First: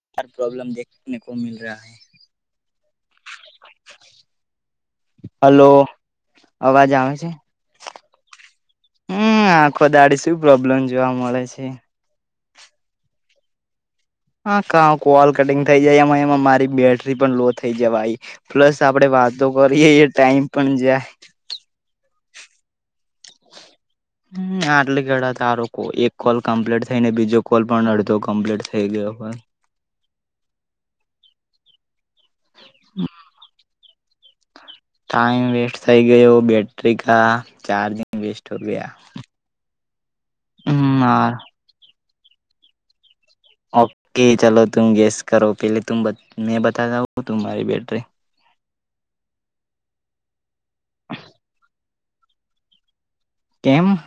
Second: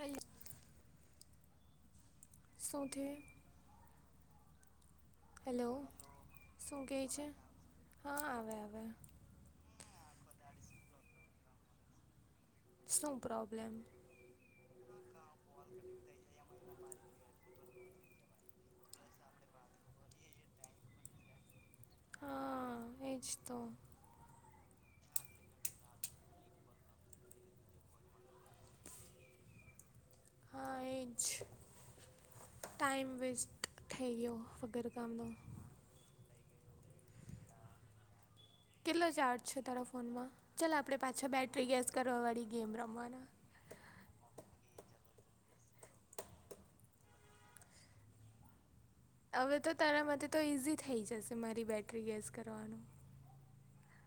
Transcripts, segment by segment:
હેલ problem દેખને કો મીલ રહ્યા હે. સૌથીે. [unintelligible] હલો હેલો શું અવાજ કહે આવે છે હા આવે આવે. હમ આખો દાડી શું પ્રોબ્લેમ જોવા મળે છે. શું પ્રોબ્લેમ. હા કા કોલ કટિંગ થઈ જાય એમાં એમાં મારી બેટરી પણ લો થઈ જવાઈ. પ્લસ આપડે વાતો કરીએ ટાઈમ પણ જાય હા એજ તો હમ આટલે કેડા તારો એક કોલ કમ્પ્લીટ થઈ ને બીજો કોલ પણ અડધો કમ્પ્લીટ થઇ ગયો હોય હા એ જ ટાઈમ વેસ્ટ થઈ ગયો વગર કામનો ટાઈમ વેસ્ટ થઈ ગયો બેટરી કા ચાર્જિંગ વેસ્ટ હો ગયા કેટલો ચાર્જ છે તારા ફોનમાં ચલ આપડે પાછા બેટરી ગેસ કરવા વાળી ગેમ રમવાના ઓકે ચલો તુમ ગેસ કરો પહેલે તુંમ બ મેં બતાતા હું તુંમારી બેટરી હવે તો તારા માતે તો ઈઝી થઈ જશે મારી બેટરી ગેસ કરવાનું કેમ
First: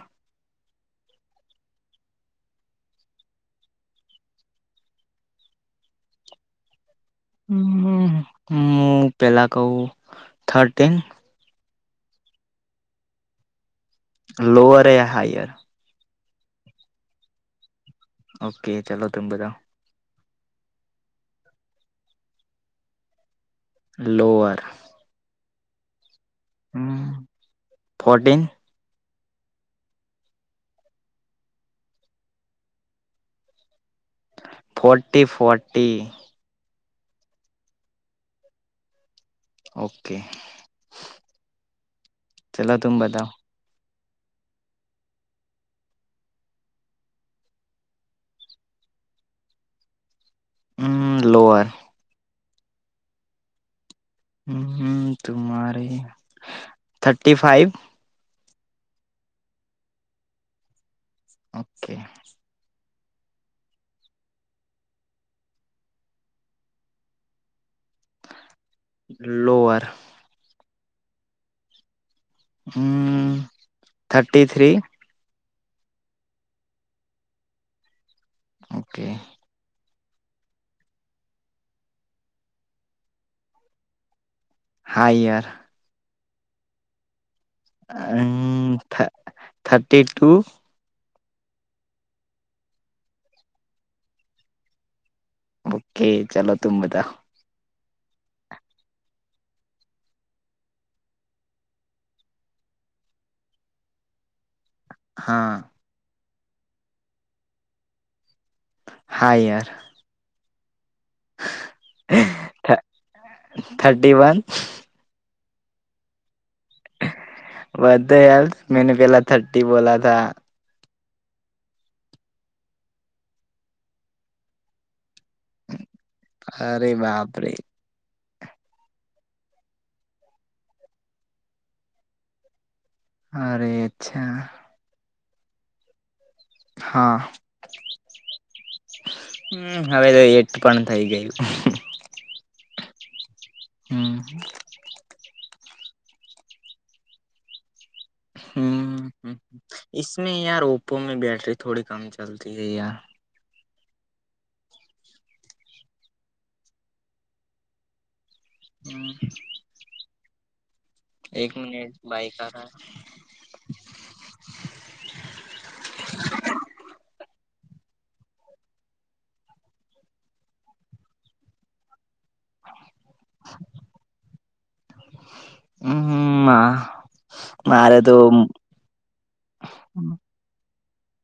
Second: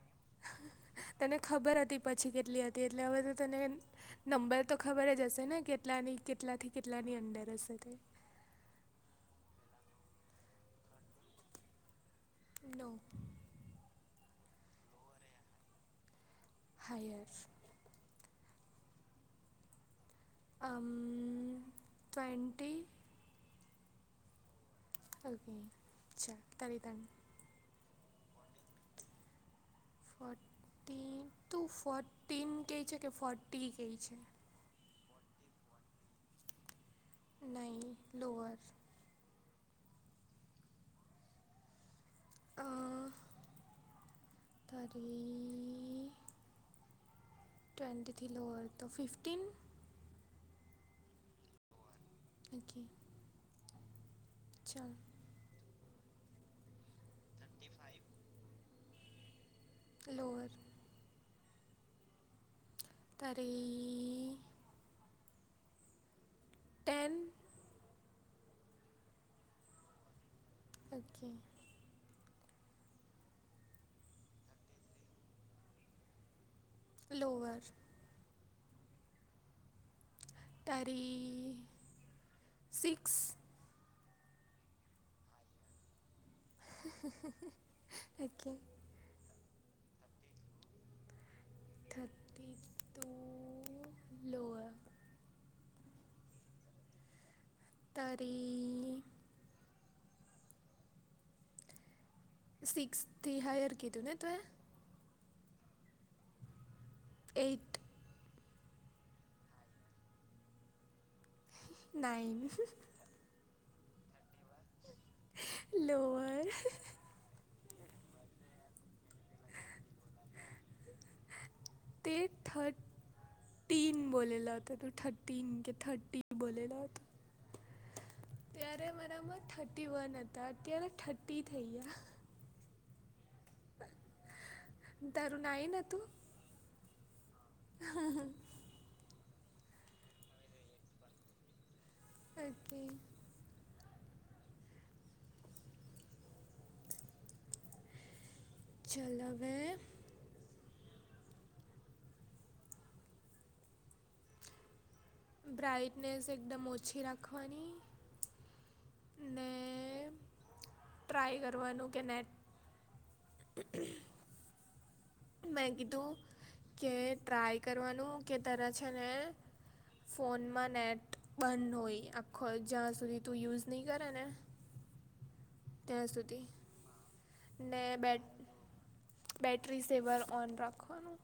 તને ખબર હતી પછી કેટલી હતી એટલે હવે તો તને નંબર તો ખબર જ હશે ને કેટલાની કેટલા થી કેટલાની અંદર હશે તે હમ હું પેલા કઉ થર્ટિન નો લોઅરે હાયર હાયર ઓકે ચલો તુમ બતાઓ અમ ટવેન્ટી લોઅર ઓકે છા [unintelligible] ફોટીન ફોર્ટીન તુ ફોર્ટીન કેય છે કે ફોર્ટી કેય છે ફોર્ટી ફોર્ટી નઈ લોઅર ઓકે ચલો તુંમ બતાઓ થરી ટવેન્ટીથી લોઅર તો ફિફટીન હમ લોઅર ઓકે ચાલ હમ તુમારે થર્ટી ફાઈવ લોઅર ઓકે તારી ટેન લોઅર ઓકે હમ થર્ટી થ્રી લોઅર ઓકે તારી સિક્સ હા યર [inaudible] ઓકે હમ thirty two thirty two lower okay ચલો તુમ બતાઓ તારી સિક્સ થી હાયર કીધું ને તુએ હા એઇટ હા year nine thirty one lower મેને પેલા થર્ટી બોલા થા હ તે થર્ટીન બોલેલા તો થટીન કે થટીન બોલેલા ત્યારે મારામાં થર્ટી વન હતા અત્યારે થર્ટી થઈ ગયા અરે અચ્છા તારુ નાઈન હતું હા હમ હ હમ હવે તો એઈટ પણ થઈ ગયું ઓકે હમ ચલ હમ હવે હસમે યાર ઓપો મે બેટરી થોડી કમ ચલતી હૈ યાર બ્રાઇટનેસ એકદમ ઓછી રાખવાની, ને ટ્રાય કરવાનું કે નેટ. હ [inaudible] [inaudible] મેં કીધું કે ટ્રાય કરવાનું કે તારે છે, ને ફોનમાં નેટ બંધ હોય, આપ ખોલ જ્યાં સુધી તું યુઝ નહીં કરે ને ત્યાં સુધી, હમ ને મારે તો બેટ બેટરી સેવર ઓન રાખવાનું,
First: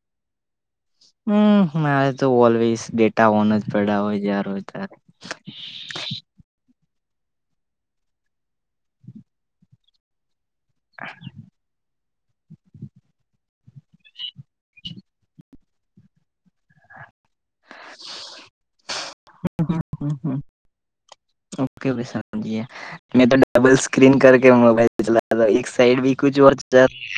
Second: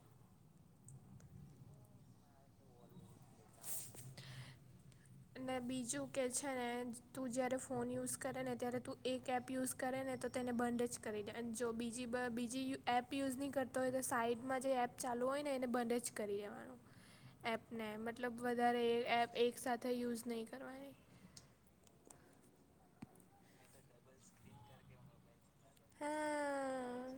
હું મારે તો ઓલવેઝ ડેટા ઓન જ પડ્યા હોય, જ્યારે હોય ત્યારે. અને બીજું કે છે. છે, નેતું જ્યારે ફોન યુઝ કરેને ત્યારે તું એકએપ યુઝ કરે નેતો તેને બંધ જ કરીદે. અને જો બીજી બ બીજી એપ યુઝ નહીં કરતો, હોય તો સાઈડમાં જે એપ ચાલુ હોયને. એને બંધજ કરી દેવાનું એપને મતલબ વધારે એક સાથે, યુઝ નહીં કરવાની. ઓકે મેં ડબલ સ્ક્રીન કર મોબાઈલ ચલાવે. સાઈડ બીક હો, હા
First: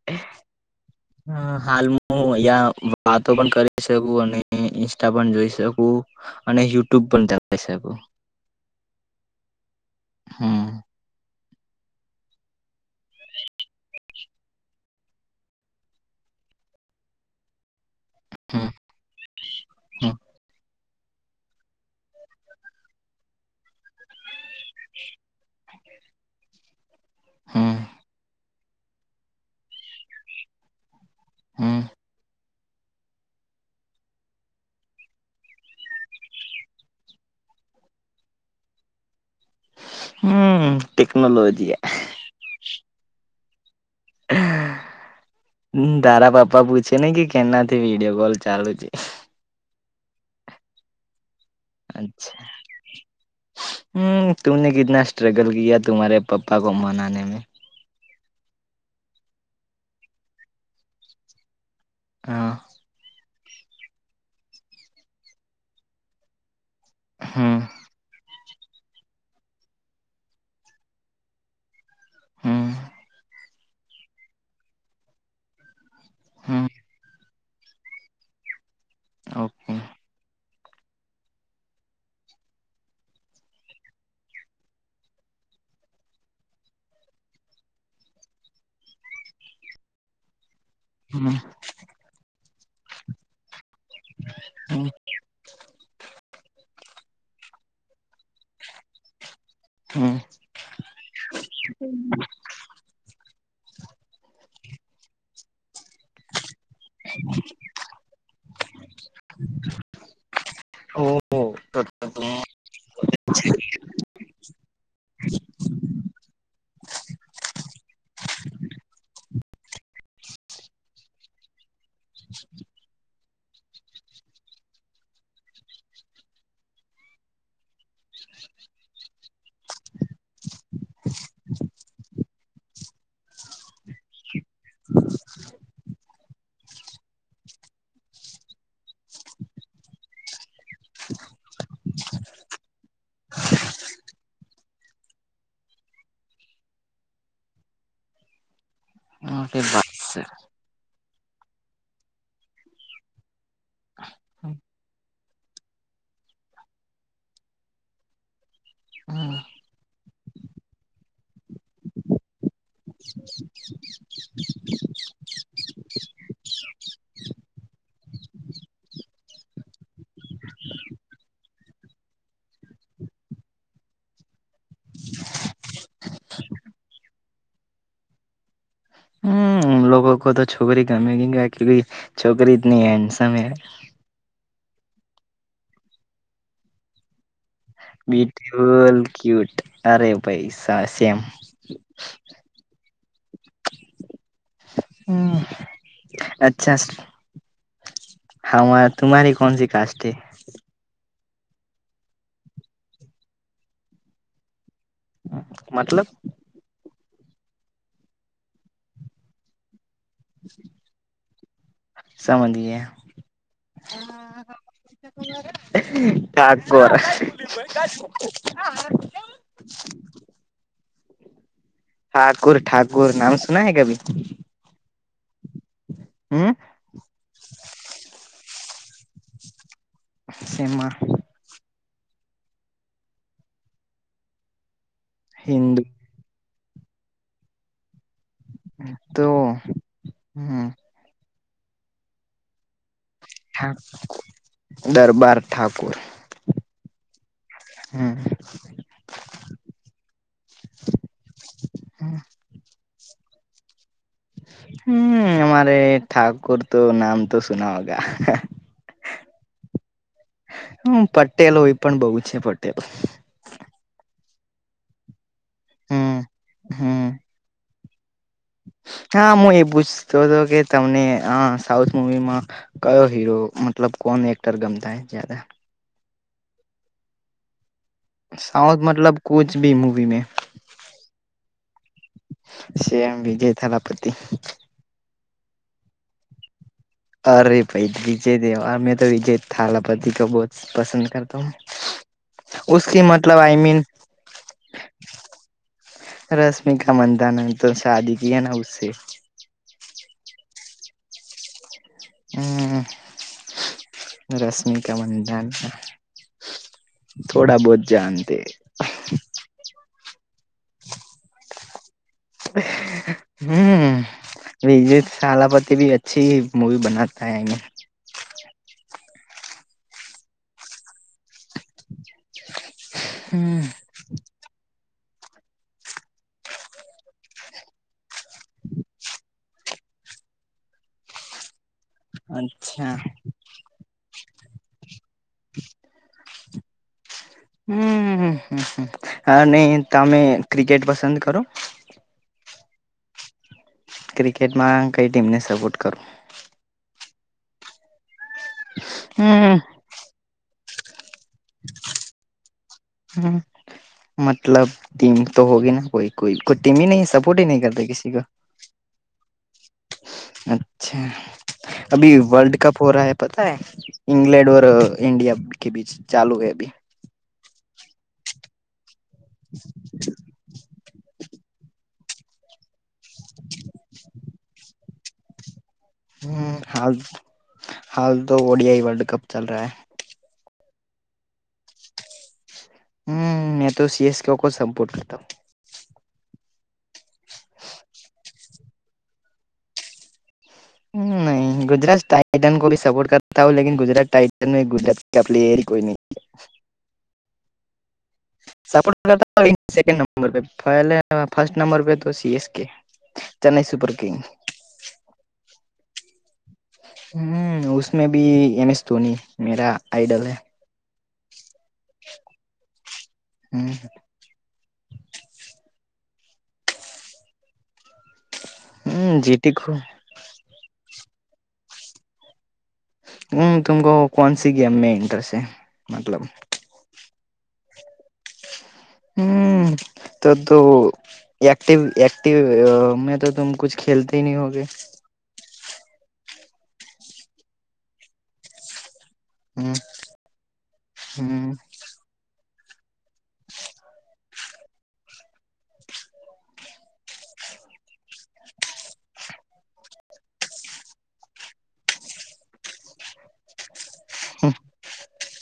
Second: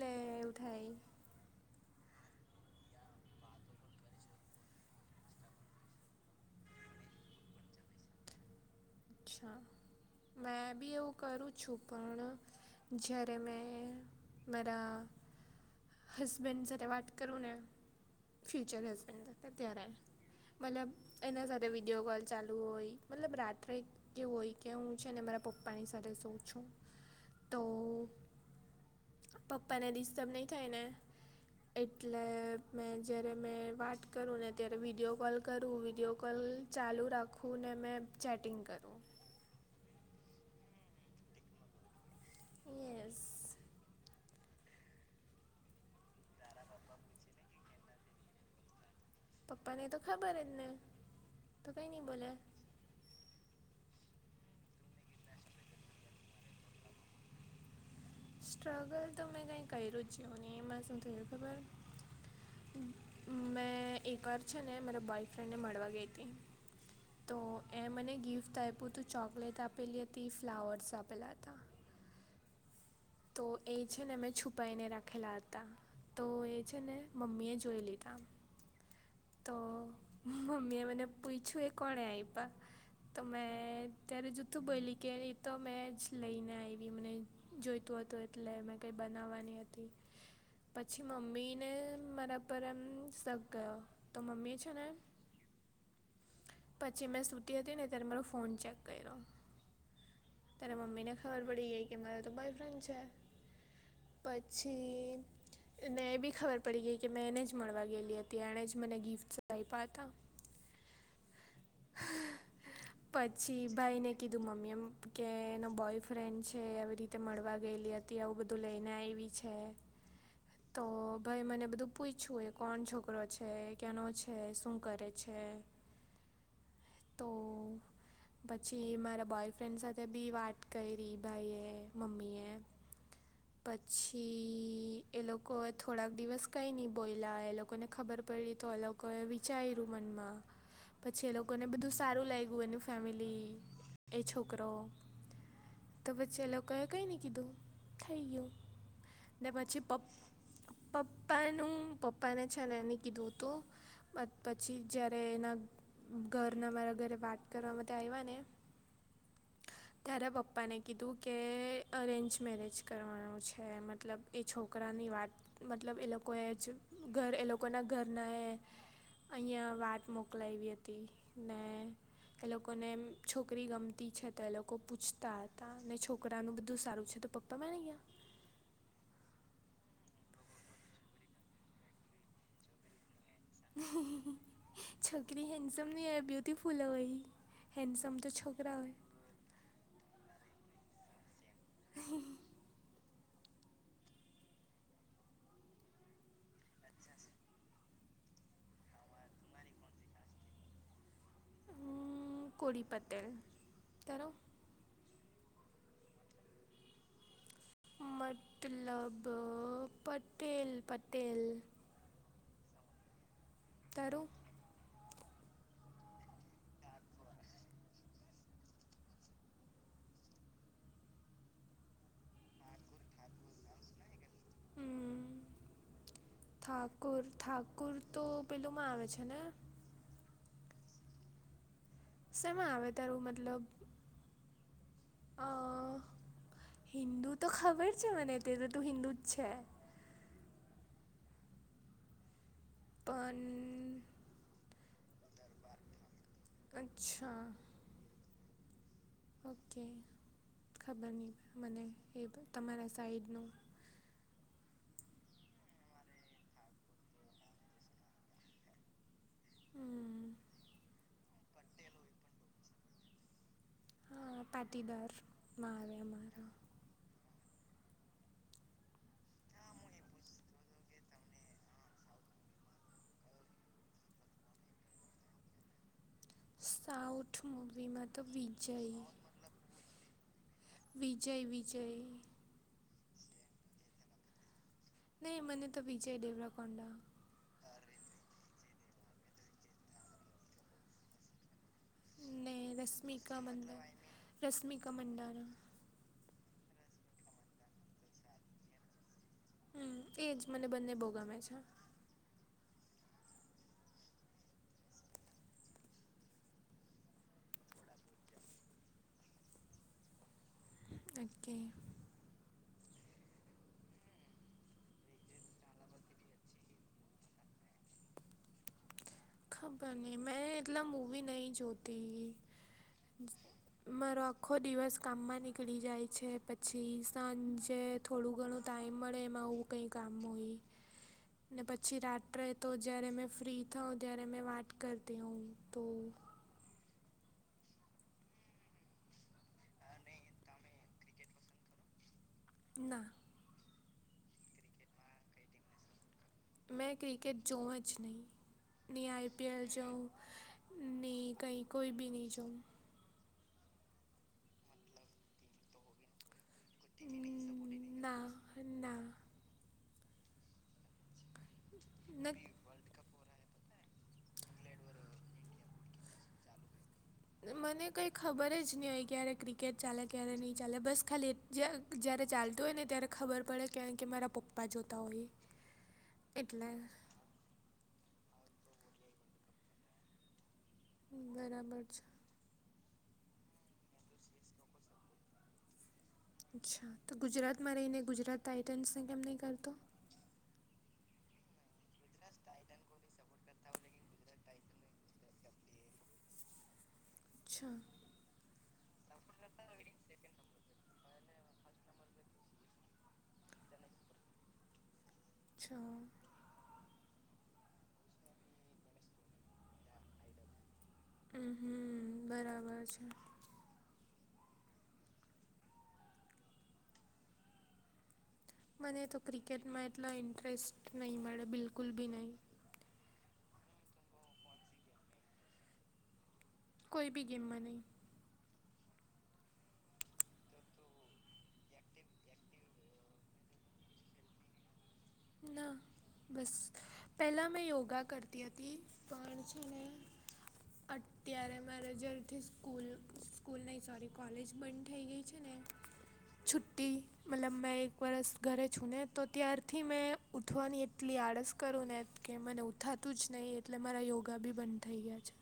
બેવ ઉઠાય, હ હાલ હું અહીં વાતો પણ કરી શકું અને ઇન્સ્ટા પણ જોઈ શકું. અને યુટ્યુબ પણ જળની શકું. અચ્છા હમ મેંબી એવું, કરું છું, પણ જ્યારે મેં મારા. હસબેન્ડ સાથે વાત કરુને. હમ ફ્યુચર હસબેન્ડ જ ત્યારે ત્યાં હમ મતલબ. એના સાથે વિડીયો કોલ ચાલુ હોય મતલબ રાત્રે, કેવું હોય કે હું છે, ને મારા પપ્પાની સાથે સુવ છું. તો હમ પપ્પાને ડિસ્ટર્બ નહીં થાય ને, એ હમ એટલે મેં જ્યારે મેં વાત કરુંને ત્યારે વિડીયોકોલ કરું વિડીયોકોલ, ચાલુ રાખુને મેં ચેટિંગ કરું, હું ટેકનોલોજી. યસ તારા પપ્પા પૂછેને કે કેનાથી વિડીયો કોલ ચાલુ છે, પપ્પા નેતો ખબર અજ નહીં બોલે અચ્છા, હું તુને કિતના સ્ટ્રગલ કિયા તુમ્હારે પપ્પાકો મનાને મેં. સ્ટ્રગલતો મેં કંઈ કર્યું જ નહીં એમાં શું થયું ખબર, હા. મેં એક વાર છે ને મારા બોયફ્રેન્ડને મડવા ગઈતી. તોએ હમ મને ગિફ્ટ આપ્યું તું ચોકલેટ આપેલી હતી ફ્લાવર્સ આપેલા હતા. હમ. તોએ છે ને મે છુપાઈને રાખેલા હતા તો એ હમ છેને મમ્મીએ જોઈ લીધા. તો ઓકે મમ્મીએ મને પૂછું એ કોણે આયપા. તો મેં ત્યારે જુથું બોલી કે એતો મેંજ લઈને આવી મને. જોઈતું હતું એટલે મેં કંઈ બનાવવાની હતી. પછી હમ મમ્મીને મારા પર એમ સક ગયો. તો મમ્મી છે ને. હમ પછી મેં સુતી હતીને ત્યારે મારો ફોન ચેક કર્યો. હમ ત્યારે મમ્મીને ખબર પડી ગઈ કે મારોતો બોયફ્રેન્ડ છે. પછીને એ ભી ખબર પડી ગઈ કે મેં એને જ મળવા ગયેલી હતી. એણે જ મને ગિફ્ટ્સ આપાતા. ઓ [unintelligible] પછી ભાઈ ને કીધું મમ્મી એમ કે એનો બોયફ્રેન્ડ છે એ રીતે મળવા ગયેલી હતી અને આવું બધું લઈને આવી છે. તો ભાઈએ મને બધું પૂછ્યું એ કોણ છોકરો છે. ક્યાંનો છે શું કરે છે તો. પછી મારા બોયફ્રેન્ડ સાથે ભી વાત કરી ભાઈ એ મમ્મી એ. પછી એ લોકો થોડા દિવસ કંઈ ની બોલ્યા એ લોકોને ખબર. પડી તો એ લોકોએ વિચાર્યું મનમાં. પછી એ લોકોને બધું સારું લાગ્યું એની ફેમિલી એ છોકરો. તો પછી એ લોકોએ કઈ ની કીધું થઈ ગયું. ને પછી પપ પપ્પાનું પપ્પાને છે ને એનું કીધું તો. પ પછી જ્યારે એના. ઘરના મારા ઘરે વાત કરવા બધા આવ્યા ને. ત્યારે પપ્પાને કીધું કે અરેન્જ મેરેજ કરવાનું છે એ મતલબ. તે છોકરાની વાત મતલબ એ લોકોએ જ ઘરે એ લોકોના ઘરનાએ. અહીંયા વાત મોકલાવી હતી ને. એ લોકોને છોકરી ગમતી છે તો એ લોકો પૂછતા હતા ને છોકરા નું બધું સારું છે તો પપ. તમે નઈ ગયા. ઉન લોગો કો તો છોકરી ગમી ગઈ હે ને કે ભી છોકરી ઇતની હેન્ડસમ હૈ. છોકરી હેન્ડસમ ની હોય બ્યુટિફુલ હોય. હેન્ડસમ તો છોકરા હોય. બ્યુટીફુલ ક્યુટ અરે ભઈ સ સેમ. હમ અચ્છા. હા મા તમારી કોન્સી કાસ્ટ હે. હું કોળી પટેલ તારું. મતલબ. મતલબ પટેલ પટેલ. સમજ તારું લીયા. ઠાકોર. [inaudible] ઠાકુર ઠાકુર નામ સુના હૈ કભી. હમ હમ ઠાકુર ઠાકુર તો પેલું મા આવે છે ને. સેમાં. સેમા આવે તારું મતલબ. અ હિન્દુ હિન્દુ તો ખબર છે મને કે તું હિન્દુ જ તો છે. હમ. પણ હું દરબાર ઠાકુર. અચ્છા હમ. ઓકે, મને ખબર નહોતી. એ તમારી સાઇડનું છે. હમ્મ... અમારા અહીં પણ ઠાકોર નામ તો સુના હોગા. હમ હમ્મ. પટેલોમાં પણ બહૂ હોય છે પટેલ. હા, અમે પાટીદાર માં આવીએ અમારા. હા હા, હું એ પૂછતો હતો કે તમને અઅ સાઉથ મૂવી મા કયો હીરો મતલબ કોન એક્ટર ગમતા હે જયાદા.? સાઉથ મુવી મા સાઉથ મતલબ કુછ ભી મુવી મે.? વિજય, વિજય સેમ વિજય થલપતિ. નઈ મને તો વિજય દેવરકોંડા. અરે ભાઈ વિજય દેવા મે તો વિજય થલપતિ બહુ પસંદ કરતા હું. ને રશ્મિકા મંડ રશમિકા મંડારા. રશ્મિ કા મંધાાન તો શાદી કી હે ના ઉસે. હમ તે જ મને બંને બહુ ગમે છે. હમ રશ્મિકા મંધાના થોડા બહુત જાણતે હે. ઓકે. હમ. વિજત થાલાપતિ ભી અચછી હી મૂવી બનાતા હે અયા. ખબર નહીં મેં એતલા મૂવી નહીં જોતી. હમ મારો આખો દિવસ કામમાં નીકળી જાય છે પછી સાંજે થોડું ઘણું ટાઈમ મળે એમાં આવું કંઈ કામ હોય ઈ. ને પછી રાત્રે તો અચ્છા જ્યારે મેં ફ્રી થઉં ત્યારે મેં વાત કરતી હોઉં તો હ અને તમે ક્રિકેટ પસંદ કરો? ના. ક્રિકેટમાં કઈ ટીમને સપોર્ટ કરો? મેં ક્રિકેટ જોવ જ નહીં ની હમ આઈપીએલ જઓ નહીં કહી કોઈ બી નહી જોવ. હમ મતલબ ટીમ તો હોગી ના કોઈ? કોઈ કોઈ ટીમી નહીં સપોર્ટ હી નહી કરતે કિસી કો.? અ ના. અચ્છા અભી ન વર્લ્ડ કપ હો રહા હૈ પતા હે? ઇંગ્લેન્ડ ડોર ઈન્ડિયા કે બીચ ચાલુ હૈ અભી. મને કંઈ ખબર જ નહી હોય ક્યારે ક્રિકેટ ચાલે ક્યારે નહીં ચાલે બસ ખાલી જ જ્યારે ચાલતું હોય ને ત્યારે ખબર પડે કારણ કે મારા પપ્પા જોતા હોઈએ. હમ હાલ હાલ તો ઓડિયાઇ વર્લ્ડ કપ ચલ રહા હૈ. બરાબર છે. હમ મેં તો સીએસ કેખ સંપોર્ટ કરતા હું. અચ્છા તો ગુજરાતમાં રહીને ગુજરાત ટાઇટન્સને કેમ નહીં કરતો? ન ગુજરાત ટાઇટન કો ભી સપોર્ટ કરતા હો લૈકિન ગુજરાત ટાઇટન ગુજરાત આપ એર કોઈ નહી. અચ્છા. સપોર્ટ [inaudible] સેકન્ડ નંબરે પહેલે, ફસ્ટ નંબર પે તો C S K Chennai super king. અચ્છા. હમ ઉસમે ભી એમ એસ ધોની મેરા આઈડલ હૈ. હમ હમ બરાબર છે. હમ. મને તો ક્રિકેટમાં એટલા ઇન્ટરેસ્ટ નહીં મળે બિલકુલ બી નહીં. હ તુમ કો કોન સી ગેમ મે ઇન્ટરેસ્ટ છે? મતલબ. કોઈ બી ગેમા નહી. હમ ત તો એક્ટિવ એક્ટિવ મેં તો તુમ કુછ ખેલતે ન હોગે. ના બસ પહેલા મેં યોગા કરતી હતી. પણ છે ને અત્યારે મેરેજર સ્કૂલ સ્કૂલ નહીં સોરી કોલેજ બંધ થઈ ગઈ છે ને છુટ્ટી મતલબ મેં એક વરસ ઘરે છું ને તો ત્યારથી. થી મેં ઉઠવાની એટલી આળસ કરું ને કે મને ઉઠાતું જ નહીં એટલે મારા યોગા બી બંધ થઈ ગયા છે.